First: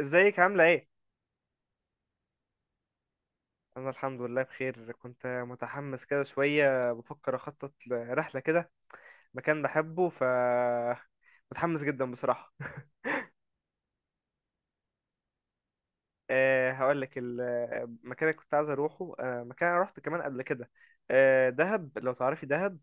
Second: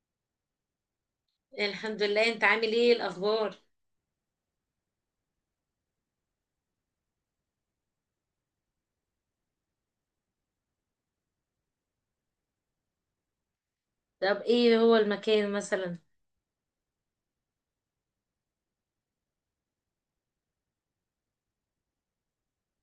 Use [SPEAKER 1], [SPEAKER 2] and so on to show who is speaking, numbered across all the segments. [SPEAKER 1] ازيك عاملة ايه؟
[SPEAKER 2] الحمد لله، انت عامل ايه الاخبار؟
[SPEAKER 1] أنا الحمد لله بخير. كنت متحمس كده شوية، بفكر أخطط لرحلة كده، مكان بحبه. متحمس جدا بصراحة.
[SPEAKER 2] طب ايه هو المكان مثلا؟
[SPEAKER 1] أه، هقولك المكان اللي كنت عايز أروحه. مكان أنا روحته كمان قبل كده. أه، دهب. لو تعرفي دهب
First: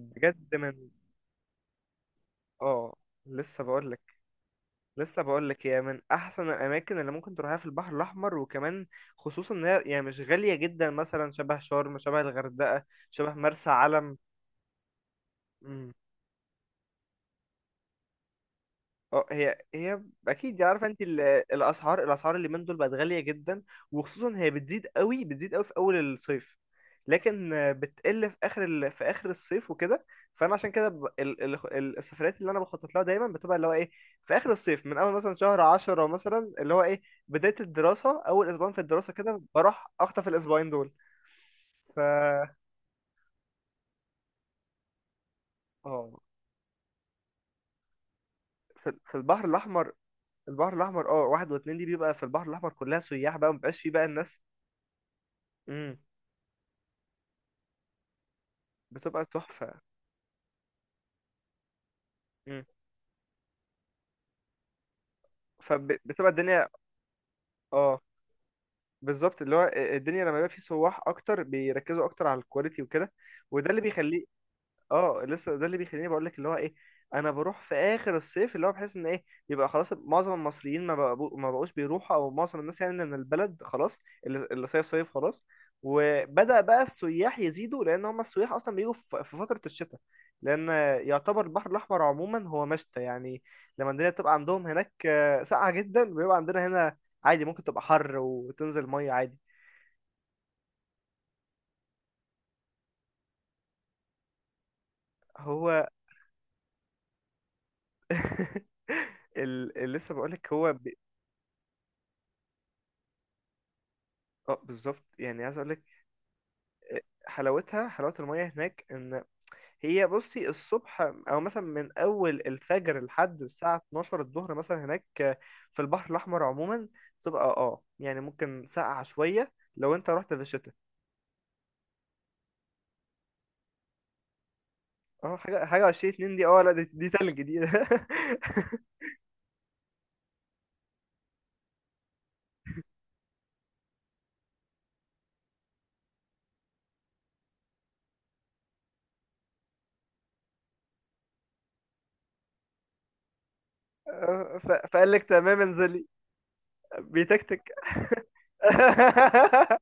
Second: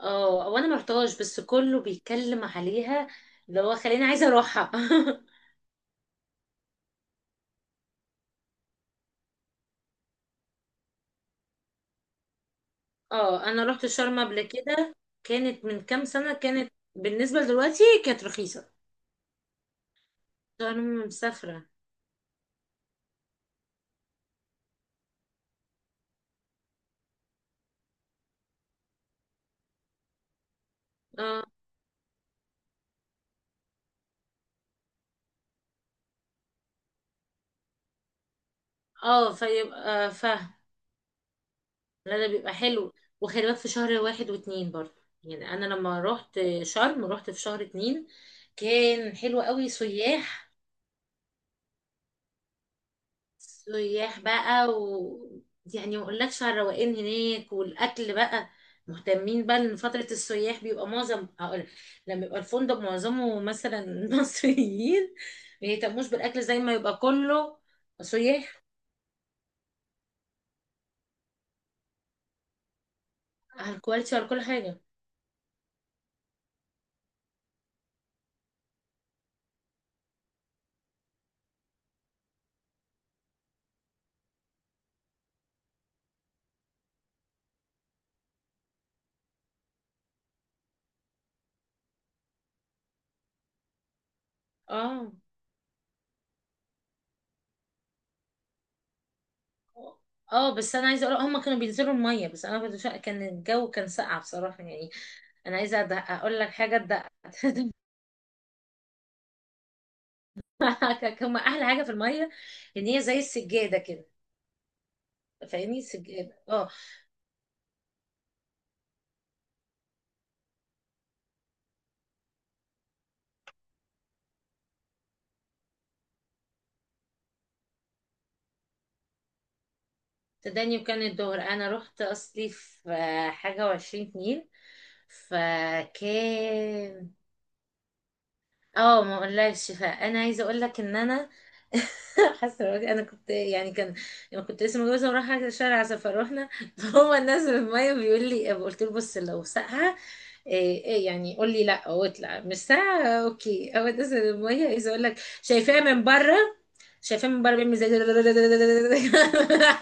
[SPEAKER 2] اه، وانا ما رحتهاش بس كله بيتكلم
[SPEAKER 1] اه.
[SPEAKER 2] عليها. اللي
[SPEAKER 1] لسه
[SPEAKER 2] هو
[SPEAKER 1] بقولك
[SPEAKER 2] خليني عايزه اروحها.
[SPEAKER 1] لسه بقولك هي من أحسن الأماكن اللي ممكن تروحها في البحر الأحمر، وكمان خصوصا إن هي يعني مش غالية جدا، مثلا شبه شرم، شبه الغردقة، شبه
[SPEAKER 2] اه، انا
[SPEAKER 1] مرسى
[SPEAKER 2] رحت
[SPEAKER 1] علم.
[SPEAKER 2] شرم قبل كده. كانت من كام سنه، كانت بالنسبه لدلوقتي كانت رخيصه.
[SPEAKER 1] اه، هي اكيد عارفه انت
[SPEAKER 2] شرم مسافره.
[SPEAKER 1] الاسعار اللي من دول بقت غاليه جدا. وخصوصا هي بتزيد قوي في اول الصيف، لكن بتقل في في اخر الصيف وكده. فانا عشان كده ب... ال...
[SPEAKER 2] اه،
[SPEAKER 1] ال... ال- السفريات اللي انا بخطط لها دايما بتبقى اللي هو ايه، في اخر الصيف، من اول مثلا شهر 10 مثلا، اللي هو ايه، بدايه الدراسه، اول اسبوعين في الدراسه
[SPEAKER 2] اه،
[SPEAKER 1] كده بروح
[SPEAKER 2] فيبقى
[SPEAKER 1] اخطف
[SPEAKER 2] فاهم.
[SPEAKER 1] الاسبوعين دول. ف
[SPEAKER 2] لا، ده بيبقى حلو. وخلي بالك في شهر واحد واتنين برضه، يعني انا لما
[SPEAKER 1] اه،
[SPEAKER 2] رحت شرم رحت في شهر اتنين.
[SPEAKER 1] في
[SPEAKER 2] كان حلو
[SPEAKER 1] البحر
[SPEAKER 2] قوي،
[SPEAKER 1] الاحمر.
[SPEAKER 2] سياح.
[SPEAKER 1] البحر الاحمر، اه، واحد واتنين دي بيبقى في البحر الاحمر كلها سياح بقى، مبقاش فيه بقى
[SPEAKER 2] سياح
[SPEAKER 1] الناس.
[SPEAKER 2] بقى، و يعني
[SPEAKER 1] إمم.
[SPEAKER 2] ما اقولكش على الروقان هناك والاكل بقى.
[SPEAKER 1] بتبقى
[SPEAKER 2] مهتمين بقى ان
[SPEAKER 1] تحفة.
[SPEAKER 2] فترة السياح بيبقى معظم، هقول لما يبقى
[SPEAKER 1] مم.
[SPEAKER 2] الفندق معظمه مثلا مصريين ما يهتموش
[SPEAKER 1] فبتبقى
[SPEAKER 2] بالاكل زي
[SPEAKER 1] الدنيا.
[SPEAKER 2] ما يبقى كله
[SPEAKER 1] اه،
[SPEAKER 2] سياح
[SPEAKER 1] بالظبط، اللي هو الدنيا لما يبقى فيه سواح اكتر بيركزوا اكتر على الكواليتي وكده. وده
[SPEAKER 2] على
[SPEAKER 1] اللي
[SPEAKER 2] الكواليتي
[SPEAKER 1] بيخليه.
[SPEAKER 2] وعلى كل حاجة.
[SPEAKER 1] اه، لسه ده اللي بيخليني بقول لك اللي هو ايه، انا بروح في اخر الصيف، اللي هو بحس ان ايه، يبقى خلاص معظم المصريين ما بقوش بيروحوا، او معظم الناس يعني من البلد خلاص. اللي صيف صيف خلاص، وبدأ بقى السياح يزيدوا، لان هم السياح اصلا بيجوا في فترة الشتاء. لان يعتبر البحر الاحمر عموما هو مشتى يعني. لما الدنيا بتبقى عندهم هناك
[SPEAKER 2] اه،
[SPEAKER 1] ساقعة جدا، بيبقى عندنا هنا عادي، ممكن تبقى حر وتنزل مية عادي.
[SPEAKER 2] اه، بس انا عايزه اقول هم كانوا بينزلوا الميه، بس انا كنت كان الجو كان ساقع بصراحه يعني. انا
[SPEAKER 1] هو
[SPEAKER 2] عايزه اقول لك حاجه.
[SPEAKER 1] اللي لسه بقولك
[SPEAKER 2] تدققك. هم احلى حاجه في الميه ان هي زي السجاده كده.
[SPEAKER 1] اه، بالظبط، يعني عايز اقولك
[SPEAKER 2] فاهمني؟ سجاد، اه.
[SPEAKER 1] حلاوة المية هناك ان هي، بصي، الصبح او مثلا من اول الفجر لحد الساعة 12 الظهر مثلا، هناك في البحر الاحمر عموما، تبقى يعني ممكن ساقعة شوية لو انت رحت في الشتاء.
[SPEAKER 2] تداني، وكان الظهر انا رحت اصلي في حاجة وعشرين اتنين،
[SPEAKER 1] اه، حاجة 20 اتنين دي، اه لا، دي
[SPEAKER 2] فكان.
[SPEAKER 1] تلج دي.
[SPEAKER 2] اه، ما اقولكش، فانا عايزه اقول لك ان انا حاسه دلوقتي انا كنت يعني، كان انا كنت لسه متجوزه ورايحه شارع سفر، رحنا فهو نازل الميه بيقول لي، قلت له بص لو ساقعه إيه إيه، يعني قول لي لا واطلع مش ساقعه، اوكي، هو نازل الميه عايزه اقول
[SPEAKER 1] فقال
[SPEAKER 2] لك.
[SPEAKER 1] لك تمام
[SPEAKER 2] شايفاه من
[SPEAKER 1] انزلي.
[SPEAKER 2] بره، شايفاه من بره
[SPEAKER 1] بيتكتك.
[SPEAKER 2] بيعمل زي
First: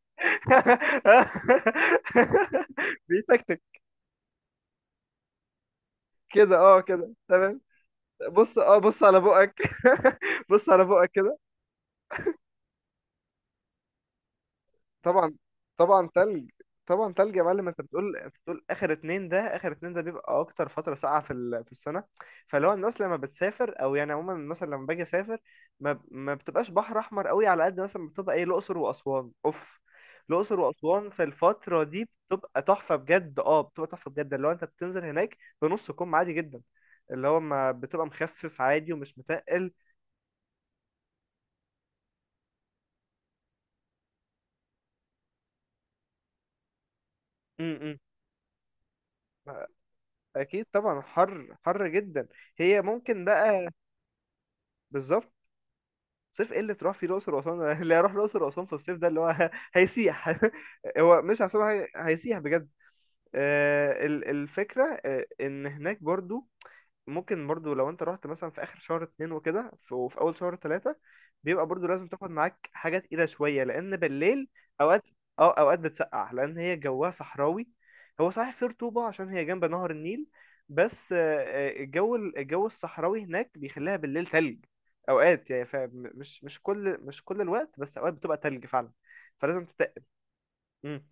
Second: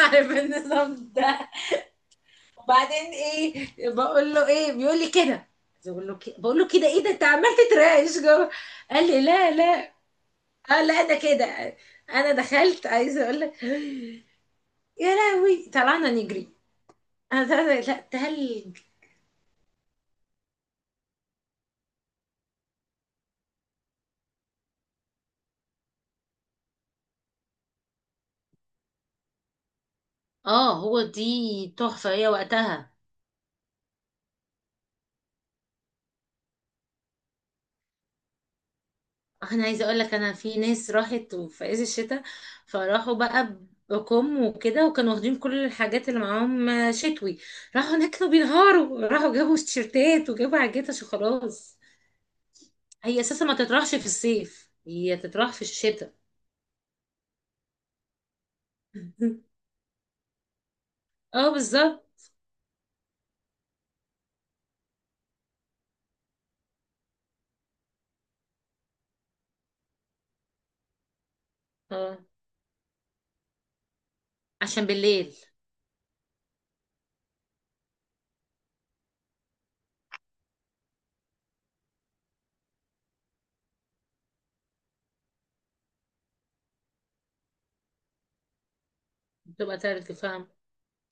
[SPEAKER 2] عارف النظام ده؟ وبعدين ايه،
[SPEAKER 1] بيتكتك
[SPEAKER 2] بقول له ايه، بيقول لي كده. بقول له كده،
[SPEAKER 1] كده.
[SPEAKER 2] بقول له كده، ايه ده انت عمال
[SPEAKER 1] تمام.
[SPEAKER 2] تترعش جوه؟
[SPEAKER 1] بص، بص
[SPEAKER 2] قال
[SPEAKER 1] على
[SPEAKER 2] لي لا،
[SPEAKER 1] بقك.
[SPEAKER 2] لا.
[SPEAKER 1] بص
[SPEAKER 2] اه،
[SPEAKER 1] على
[SPEAKER 2] لا
[SPEAKER 1] بقك
[SPEAKER 2] ده
[SPEAKER 1] كده.
[SPEAKER 2] كده. انا دخلت عايزه اقول لك. يا
[SPEAKER 1] طبعا،
[SPEAKER 2] لهوي،
[SPEAKER 1] طبعا
[SPEAKER 2] طلعنا نجري.
[SPEAKER 1] تلج. طبعا تلج يا
[SPEAKER 2] انا
[SPEAKER 1] معلم. انت
[SPEAKER 2] لا،
[SPEAKER 1] بتقول،
[SPEAKER 2] تلج.
[SPEAKER 1] اخر اتنين ده، بيبقى اكتر فتره ساقعه في السنه. فلو الناس لما بتسافر، او يعني عموما مثلا لما باجي اسافر، ما بتبقاش بحر احمر قوي على قد مثلا بتبقى ايه، الاقصر واسوان. اوف، الاقصر
[SPEAKER 2] اه، هو
[SPEAKER 1] واسوان في
[SPEAKER 2] دي
[SPEAKER 1] الفتره دي
[SPEAKER 2] تحفة هي وقتها.
[SPEAKER 1] بتبقى تحفه بجد اللي هو انت بتنزل هناك بنص كم عادي جدا، اللي هو ما بتبقى مخفف، عادي ومش
[SPEAKER 2] انا
[SPEAKER 1] متقل.
[SPEAKER 2] عايزة اقول لك، انا في ناس راحت في عز الشتاء، فراحوا بقى، بكم وكده، وكانوا واخدين كل الحاجات اللي معاهم شتوي.
[SPEAKER 1] م-
[SPEAKER 2] راحوا
[SPEAKER 1] م.
[SPEAKER 2] هناك كانوا بينهاروا، راحوا جابوا تيشيرتات وجابوا
[SPEAKER 1] اكيد
[SPEAKER 2] حاجات
[SPEAKER 1] طبعا،
[SPEAKER 2] عشان
[SPEAKER 1] حر،
[SPEAKER 2] خلاص.
[SPEAKER 1] حر جدا. هي
[SPEAKER 2] هي
[SPEAKER 1] ممكن
[SPEAKER 2] اساسا ما
[SPEAKER 1] بقى،
[SPEAKER 2] تطرحش في الصيف، هي
[SPEAKER 1] بالظبط.
[SPEAKER 2] تطرح في الشتاء.
[SPEAKER 1] صيف ايه اللي تروح فيه الاقصر واسوان؟ اللي هيروح الاقصر واسوان في الصيف ده اللي هو هيسيح. هو مش
[SPEAKER 2] اه،
[SPEAKER 1] عشان
[SPEAKER 2] بالظبط.
[SPEAKER 1] هيسيح بجد. الفكرة إن هناك برضو، ممكن برضو لو أنت رحت مثلا في آخر شهر اتنين وكده، وفي أول شهر تلاتة، بيبقى برضو لازم
[SPEAKER 2] اه،
[SPEAKER 1] تاخد معاك حاجة تقيلة شوية، لأن بالليل
[SPEAKER 2] عشان
[SPEAKER 1] أوقات
[SPEAKER 2] بالليل
[SPEAKER 1] أوقات بتسقع، لأن هي جواها صحراوي. هو صحيح فيه رطوبة عشان هي جنب نهر النيل، بس الجو الصحراوي هناك بيخليها بالليل تلج أوقات يعني. مش كل الوقت، بس أوقات بتبقى تلج فعلا، فلازم
[SPEAKER 2] بتبقى
[SPEAKER 1] تتقل.
[SPEAKER 2] تلج، فاهم.
[SPEAKER 1] مم.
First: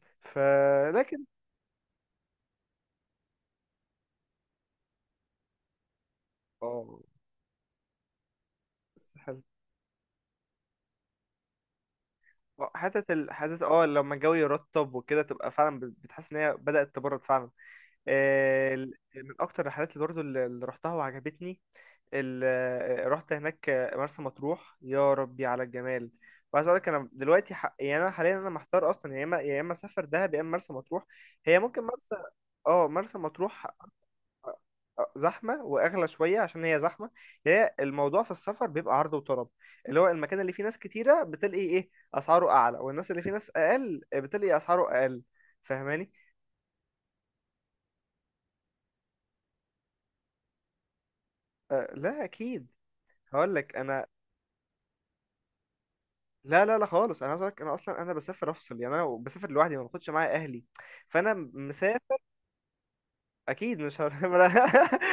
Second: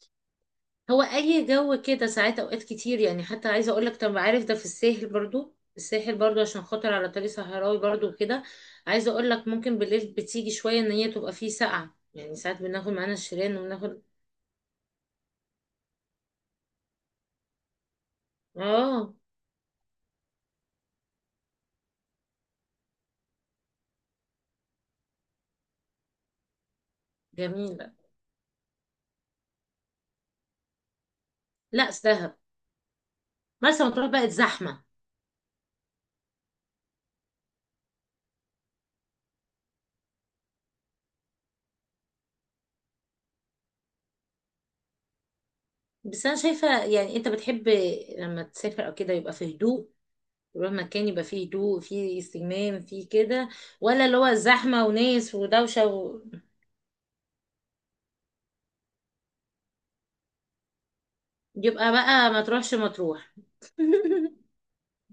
[SPEAKER 2] هو
[SPEAKER 1] فلكن،
[SPEAKER 2] اي جو كده ساعات، اوقات كتير يعني، حتى عايزه اقول لك، طب عارف ده في الساحل برضو، الساحل برضو عشان
[SPEAKER 1] اه،
[SPEAKER 2] خاطر على طريق صحراوي برضو كده. عايزه اقول لك، ممكن بالليل بتيجي شويه ان هي تبقى فيه ساقعه، يعني ساعات بناخد معانا الشيران
[SPEAKER 1] حتة،
[SPEAKER 2] وبناخد.
[SPEAKER 1] لما الجو يرطب وكده تبقى فعلا بتحس ان هي بدأت تبرد فعلا.
[SPEAKER 2] اه،
[SPEAKER 1] من اكتر الرحلات اللي برضو، اللي رحتها وعجبتني، ال... آه، رحت هناك مرسى مطروح. يا ربي على الجمال! وعايز اقول لك انا دلوقتي،
[SPEAKER 2] جميله.
[SPEAKER 1] يعني انا حاليا انا محتار اصلا، يا اما يا اما اسافر دهب، يا اما مرسى مطروح. هي ممكن
[SPEAKER 2] لا،
[SPEAKER 1] مرسى،
[SPEAKER 2] دهب.
[SPEAKER 1] اه، مرسى مطروح
[SPEAKER 2] مرسى مطروح بقت زحمه.
[SPEAKER 1] زحمه واغلى شويه عشان هي زحمه. هي الموضوع في السفر بيبقى عرض وطلب، اللي هو المكان اللي فيه ناس كتيره بتلاقي ايه، اسعاره اعلى، والناس اللي فيه ناس اقل بتلاقي اسعاره اقل. فاهماني؟
[SPEAKER 2] بس انا شايفه، يعني انت بتحب لما تسافر او كده يبقى في هدوء، تروح مكان يبقى فيه هدوء،
[SPEAKER 1] أه،
[SPEAKER 2] فيه
[SPEAKER 1] لا اكيد.
[SPEAKER 2] استجمام، فيه كده.
[SPEAKER 1] هقول لك
[SPEAKER 2] ولا
[SPEAKER 1] انا،
[SPEAKER 2] اللي هو زحمة وناس ودوشة
[SPEAKER 1] لا لا لا خالص، انا عايز أقولك انا اصلا انا بسافر افصل، يعني انا بسافر لوحدي، ما باخدش معايا اهلي. فانا
[SPEAKER 2] يبقى
[SPEAKER 1] مسافر
[SPEAKER 2] بقى ما تروحش مطروح.
[SPEAKER 1] اكيد. مش هر...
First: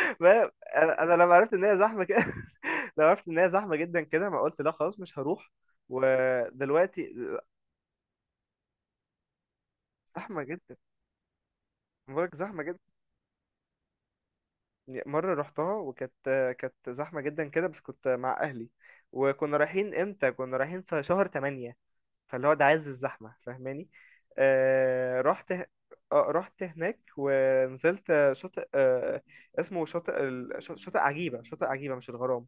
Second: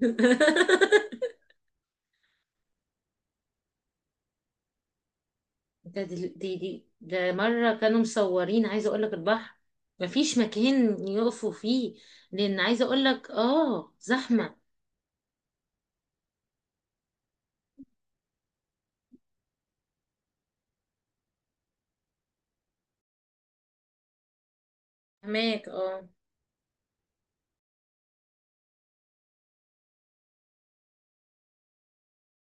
[SPEAKER 1] ما- انا لما عرفت ان هي زحمه كده، لما عرفت ان هي زحمه جدا كده، ما قلت لا خلاص مش هروح.
[SPEAKER 2] ده دي, دي, دي
[SPEAKER 1] ودلوقتي
[SPEAKER 2] ده مرة كانوا مصورين، عايزة اقول لك البحر مفيش
[SPEAKER 1] زحمه جدا.
[SPEAKER 2] مكان يقفوا فيه.
[SPEAKER 1] بقولك
[SPEAKER 2] لان
[SPEAKER 1] زحمة جدا.
[SPEAKER 2] عايزة اقول لك، اه زحمة.
[SPEAKER 1] مرة رحتها وكانت كانت زحمة جدا كده، بس كنت مع أهلي، وكنا رايحين امتى؟ كنا رايحين في شهر تمانية، فاللي هو ده عز الزحمة. فاهماني؟ آه رحت ه-
[SPEAKER 2] هناك، اه،
[SPEAKER 1] آه، رحت هناك ونزلت شاطئ، اسمه شاطئ شاطئ عجيبة، مش الغرام.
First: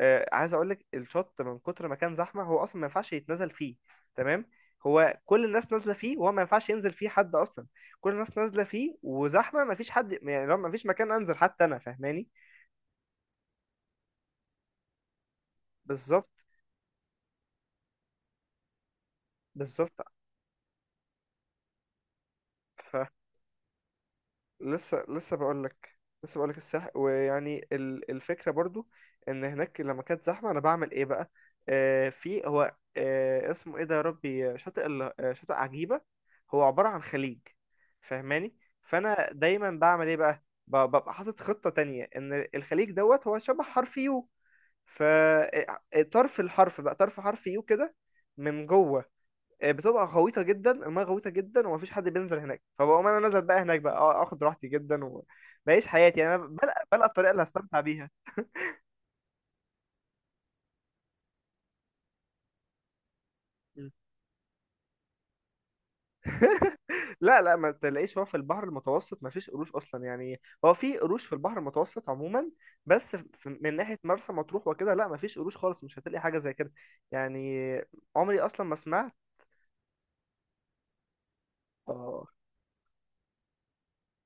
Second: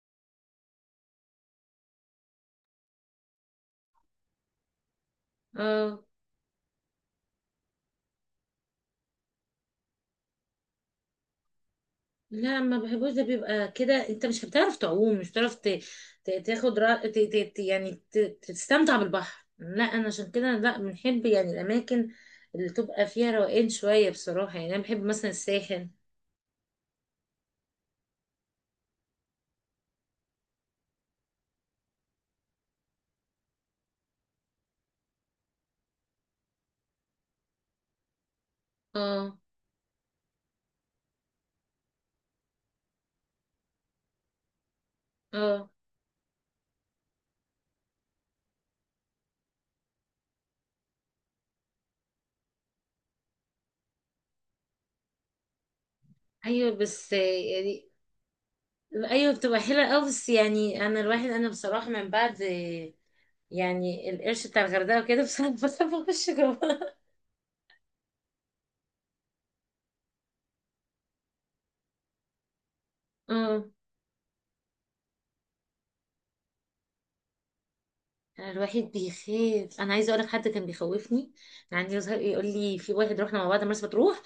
[SPEAKER 1] عايز اقول لك الشط من كتر ما كان زحمه هو اصلا ما ينفعش يتنزل فيه. تمام؟ هو كل الناس نازله
[SPEAKER 2] اه،
[SPEAKER 1] فيه، وهو ما ينفعش ينزل فيه حد اصلا. كل الناس نازله فيه، وزحمه، ما فيش حد. يعني لو ما فيش مكان انزل حتى انا، فاهماني؟
[SPEAKER 2] لا، ما بحبوش ده بيبقى كده، انت مش بتعرف تعوم، مش بتعرف
[SPEAKER 1] بالظبط.
[SPEAKER 2] تاخد را... ت... ت... ت- يعني تستمتع بالبحر. لا،
[SPEAKER 1] بالظبط.
[SPEAKER 2] انا عشان كده لا بنحب يعني الاماكن اللي تبقى فيها روقان شوية بصراحة، يعني انا بحب
[SPEAKER 1] لسه
[SPEAKER 2] مثلا
[SPEAKER 1] لسه بقول
[SPEAKER 2] الساحل.
[SPEAKER 1] لك. لسه بقول لك الفكره برضو، ان هناك لما كانت زحمه انا بعمل ايه بقى؟ في هو، اسمه ايه ده يا ربي؟ شاطئ ال- آه، شاطئ عجيبه، هو عباره عن خليج، فاهماني؟ فانا
[SPEAKER 2] اه،
[SPEAKER 1] دايما بعمل ايه بقى؟ ببقى حاطط خطه تانية، ان الخليج دوت هو شبه حرف يو،
[SPEAKER 2] اه،
[SPEAKER 1] فطرف الحرف بقى، طرف حرف يو كده من جوه، بتبقى غويطه جدا، المايه غويطه جدا، ومفيش حد بينزل هناك. فبقوم انا نازل بقى هناك بقى، اخد راحتي جدا وبعيش حياتي. يعني انا
[SPEAKER 2] ايوه،
[SPEAKER 1] بلقى،
[SPEAKER 2] بس
[SPEAKER 1] الطريقه اللي هستمتع
[SPEAKER 2] يعني،
[SPEAKER 1] بيها.
[SPEAKER 2] ايوه بتبقى حلوة قوي، بس يعني انا الواحد انا بصراحة من بعد
[SPEAKER 1] مم.
[SPEAKER 2] يعني القرش بتاع الغردقة وكده، بصراحة بخاف اخش جوه.
[SPEAKER 1] لا لا، ما تلاقيش. هو في البحر المتوسط ما فيش قروش اصلا، يعني هو في قروش في البحر المتوسط عموما، بس في
[SPEAKER 2] اه،
[SPEAKER 1] من ناحيه مرسى مطروح وكده لا، ما فيش قروش خالص، مش هتلاقي حاجه زي كده يعني. عمري
[SPEAKER 2] أنا
[SPEAKER 1] اصلا ما
[SPEAKER 2] الواحد
[SPEAKER 1] سمعت.
[SPEAKER 2] بيخاف، انا عايزه اقول لك حد كان بيخوفني. كان عندي يظهر
[SPEAKER 1] اه.
[SPEAKER 2] يقول لي، في واحد رحنا مع بعض مرسى مطروح،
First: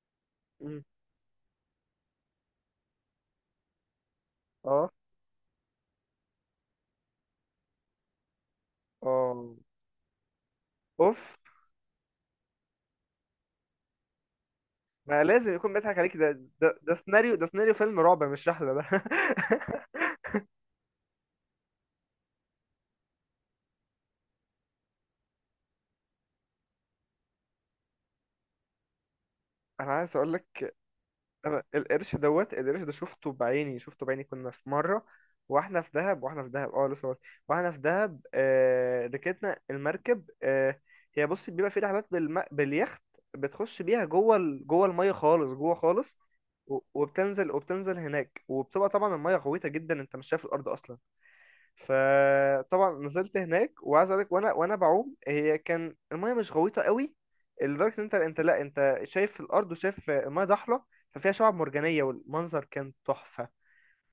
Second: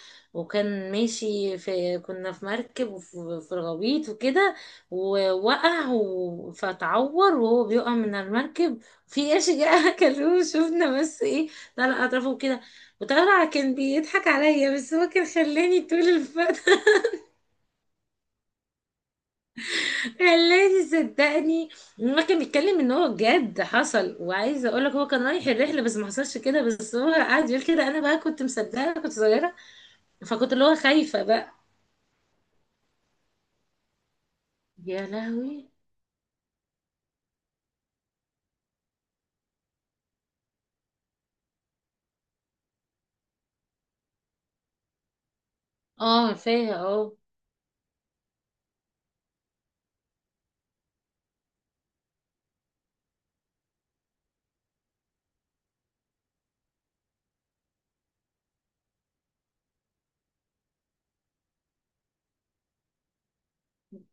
[SPEAKER 1] مم.
[SPEAKER 2] وكان ماشي في كنا في مركب وفي الغويط وكده.
[SPEAKER 1] اه.
[SPEAKER 2] ووقع فتعور وهو بيقع من المركب، في قرش
[SPEAKER 1] اه.
[SPEAKER 2] جه اكلوه، شفنا بس
[SPEAKER 1] اوف.
[SPEAKER 2] ايه. طلع اطرافه كده. وطلع كان بيضحك عليا، بس هو
[SPEAKER 1] ما
[SPEAKER 2] كان
[SPEAKER 1] لازم يكون
[SPEAKER 2] خلاني
[SPEAKER 1] بيضحك
[SPEAKER 2] طول
[SPEAKER 1] عليك ده.
[SPEAKER 2] الفترة.
[SPEAKER 1] ده سيناريو، سيناريو فيلم رعب، مش رحلة ده.
[SPEAKER 2] خلاني، صدقني. ما كان بيتكلم ان هو جد حصل، وعايزه اقول لك هو كان رايح الرحله بس ما حصلش كده، بس هو قعد يقول كده، انا بقى كنت مصدقه، كنت صغيره.
[SPEAKER 1] انا عايز اقول
[SPEAKER 2] فكنت اللي هو
[SPEAKER 1] لك
[SPEAKER 2] خايفه بقى.
[SPEAKER 1] انا، القرش ده شفته بعيني، شفته بعيني. كنا في
[SPEAKER 2] يا
[SPEAKER 1] مرة،
[SPEAKER 2] لهوي!
[SPEAKER 1] واحنا في دهب، واحنا في دهب ركبنا المركب. هي بص، بيبقى في رحلات باليخت، بتخش بيها جوه جوه المية خالص، جوه خالص،
[SPEAKER 2] اه، عارفاها، اه.
[SPEAKER 1] وبتنزل هناك. وبتبقى طبعا المية غويطة جدا، انت مش شايف الارض اصلا. فطبعا نزلت هناك، وعايز اقول لك، وانا، بعوم، هي كان المايه مش غويطه قوي، لدرجه ان انت، لا انت شايف الارض وشايف المايه ضحله، ففيها شعاب مرجانيه، والمنظر كان تحفه،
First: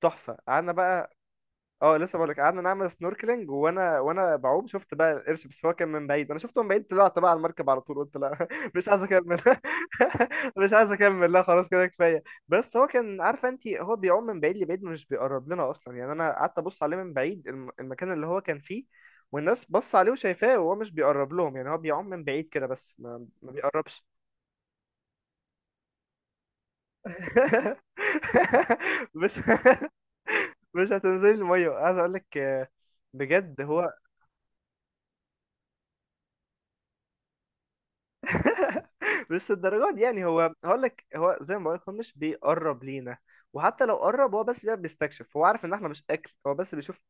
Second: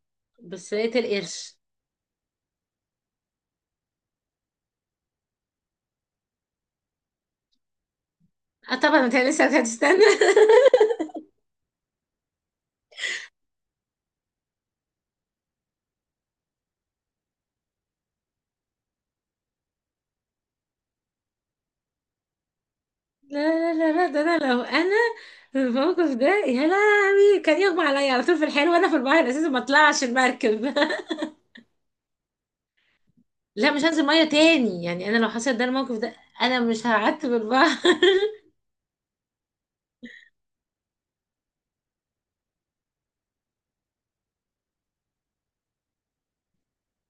[SPEAKER 1] تحفه. قعدنا
[SPEAKER 2] بس لقيت
[SPEAKER 1] بقى،
[SPEAKER 2] القرش؟
[SPEAKER 1] اه لسه بقولك، قعدنا نعمل سنوركلينج، وانا، بعوم، شفت بقى القرش. بس هو كان من بعيد، انا شفته من بعيد، طلعت بقى على المركب على طول. قلت لا،
[SPEAKER 2] اه
[SPEAKER 1] مش عايز
[SPEAKER 2] طبعا، انت
[SPEAKER 1] اكمل.
[SPEAKER 2] لسه هتستنى.
[SPEAKER 1] مش عايز اكمل، لا خلاص كده كفايه. بس هو، كان عارفه انت، هو بيعوم من بعيد لبعيد، مش بيقرب لنا اصلا. يعني انا قعدت ابص عليه من بعيد، المكان اللي هو كان فيه، والناس بص عليه وشايفاه، وهو مش بيقرب لهم. يعني هو بيعوم من بعيد كده، بس ما
[SPEAKER 2] لا، لا،
[SPEAKER 1] بيقربش.
[SPEAKER 2] لا، لا، ده انا لو انا في الموقف ده، يا لهوي، كان يغمى عليا على طول في الحال، وانا في البحر
[SPEAKER 1] مش
[SPEAKER 2] اساسا ما اطلعش المركب.
[SPEAKER 1] مش هتنزلي الميه، عايز اقول لك بجد،
[SPEAKER 2] لا، مش
[SPEAKER 1] هو
[SPEAKER 2] هنزل ميه تاني، يعني انا لو حصل ده الموقف ده انا مش هقعدت في البحر.
[SPEAKER 1] بس الدرجات دي، يعني هو هقول لك، هو زي ما بقول لك، هو مش بيقرب لينا، وحتى لو قرب، هو بس بيبقى بيستكشف، هو عارف ان احنا مش اكل، هو بس بيشوف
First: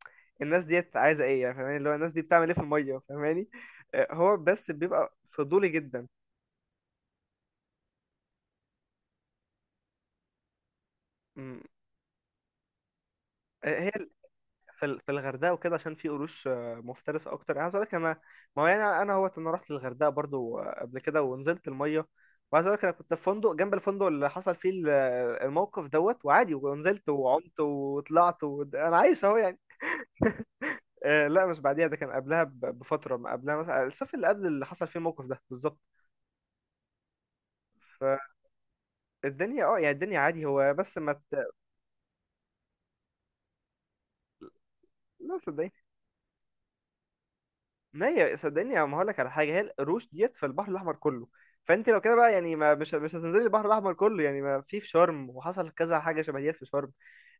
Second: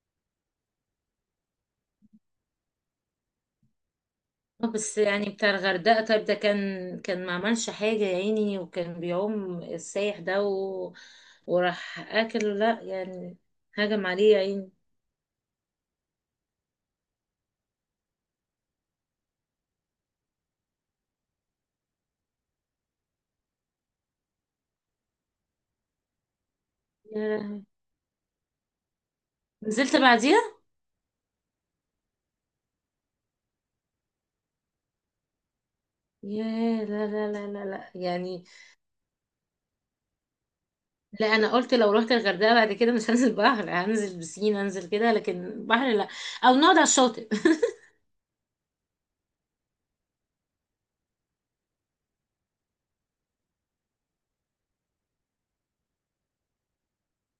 [SPEAKER 1] الناس ديت عايزه ايه يعني. فاهماني؟ اللي هو، الناس دي بتعمل ايه في الميه؟ فاهماني؟ هو بس
[SPEAKER 2] بس
[SPEAKER 1] بيبقى
[SPEAKER 2] يعني بتاع
[SPEAKER 1] فضولي
[SPEAKER 2] الغردقة،
[SPEAKER 1] جدا.
[SPEAKER 2] طيب ده كان ما عملش حاجة يا عيني، وكان بيعوم السايح ده
[SPEAKER 1] مم.
[SPEAKER 2] وراح اكله، لا يعني
[SPEAKER 1] آه، هي
[SPEAKER 2] هجم عليه يا عيني.
[SPEAKER 1] في الغردقه وكده، عشان في قروش مفترسه اكتر. يعني عايز اقول لك انا، ما هو يعني انا، هوت، انا رحت الغردقه برضو قبل كده، ونزلت الميه. وعايز اقول لك انا كنت في فندق جنب الفندق اللي حصل فيه الموقف دوت، وعادي ونزلت
[SPEAKER 2] يا
[SPEAKER 1] وعمت
[SPEAKER 2] لهوي،
[SPEAKER 1] وطلعت، انا عايش اهو يعني.
[SPEAKER 2] نزلت بعديها؟
[SPEAKER 1] لا مش بعديها، ده كان قبلها بفتره، ما قبلها مثلا الصيف اللي قبل اللي حصل فيه الموقف ده بالظبط.
[SPEAKER 2] يا لا، لا، لا، لا، لا، يعني
[SPEAKER 1] فالدنيا، اه يعني الدنيا عادي، هو بس ما ت...
[SPEAKER 2] لا، انا قلت لو رحت الغردقة بعد كده مش هنزل بحر، هنزل بسين، هنزل كده،
[SPEAKER 1] لا
[SPEAKER 2] لكن
[SPEAKER 1] صدقني،
[SPEAKER 2] بحر لا. او نقعد على الشاطئ.
[SPEAKER 1] ما هي صدقني، ما هقول لك على حاجه، هي القروش ديت في البحر الاحمر كله. فانت لو كده بقى يعني، ما مش هتنزلي البحر الاحمر كله يعني، ما في في شرم وحصل كذا حاجه شبه ديت في شرم.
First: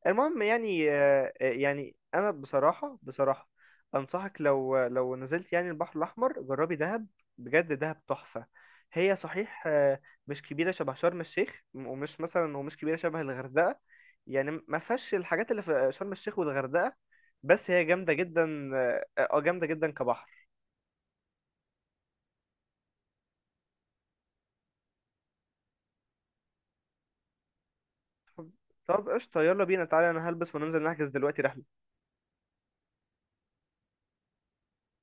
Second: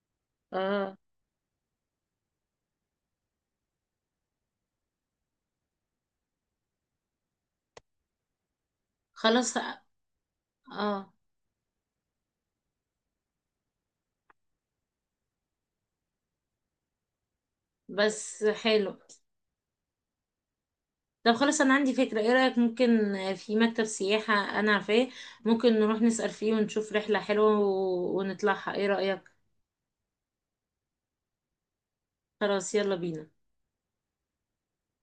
[SPEAKER 1] المهم يعني،
[SPEAKER 2] اه،
[SPEAKER 1] انا بصراحه، بصراحه انصحك، لو نزلت يعني البحر الاحمر، جربي دهب. بجد دهب تحفه. هي
[SPEAKER 2] خلاص،
[SPEAKER 1] صحيح مش كبيره شبه
[SPEAKER 2] اه،
[SPEAKER 1] شرم الشيخ، ومش مثلا، ومش كبيره شبه الغردقه، يعني ما فيهاش الحاجات اللي في شرم الشيخ والغردقه، بس هي جامده
[SPEAKER 2] بس
[SPEAKER 1] جدا.
[SPEAKER 2] حلو.
[SPEAKER 1] جامده جدا كبحر.
[SPEAKER 2] طب خلاص، انا عندي فكرة، ايه رأيك ممكن في مكتب سياحة؟ انا عارفاه. ممكن نروح نسأل فيه ونشوف رحلة حلوة ونطلعها، ايه
[SPEAKER 1] طب
[SPEAKER 2] رأيك؟
[SPEAKER 1] قشطة، يلا بينا تعالى، انا هلبس وننزل نحجز دلوقتي رحلة.
[SPEAKER 2] خلاص، يلا بينا.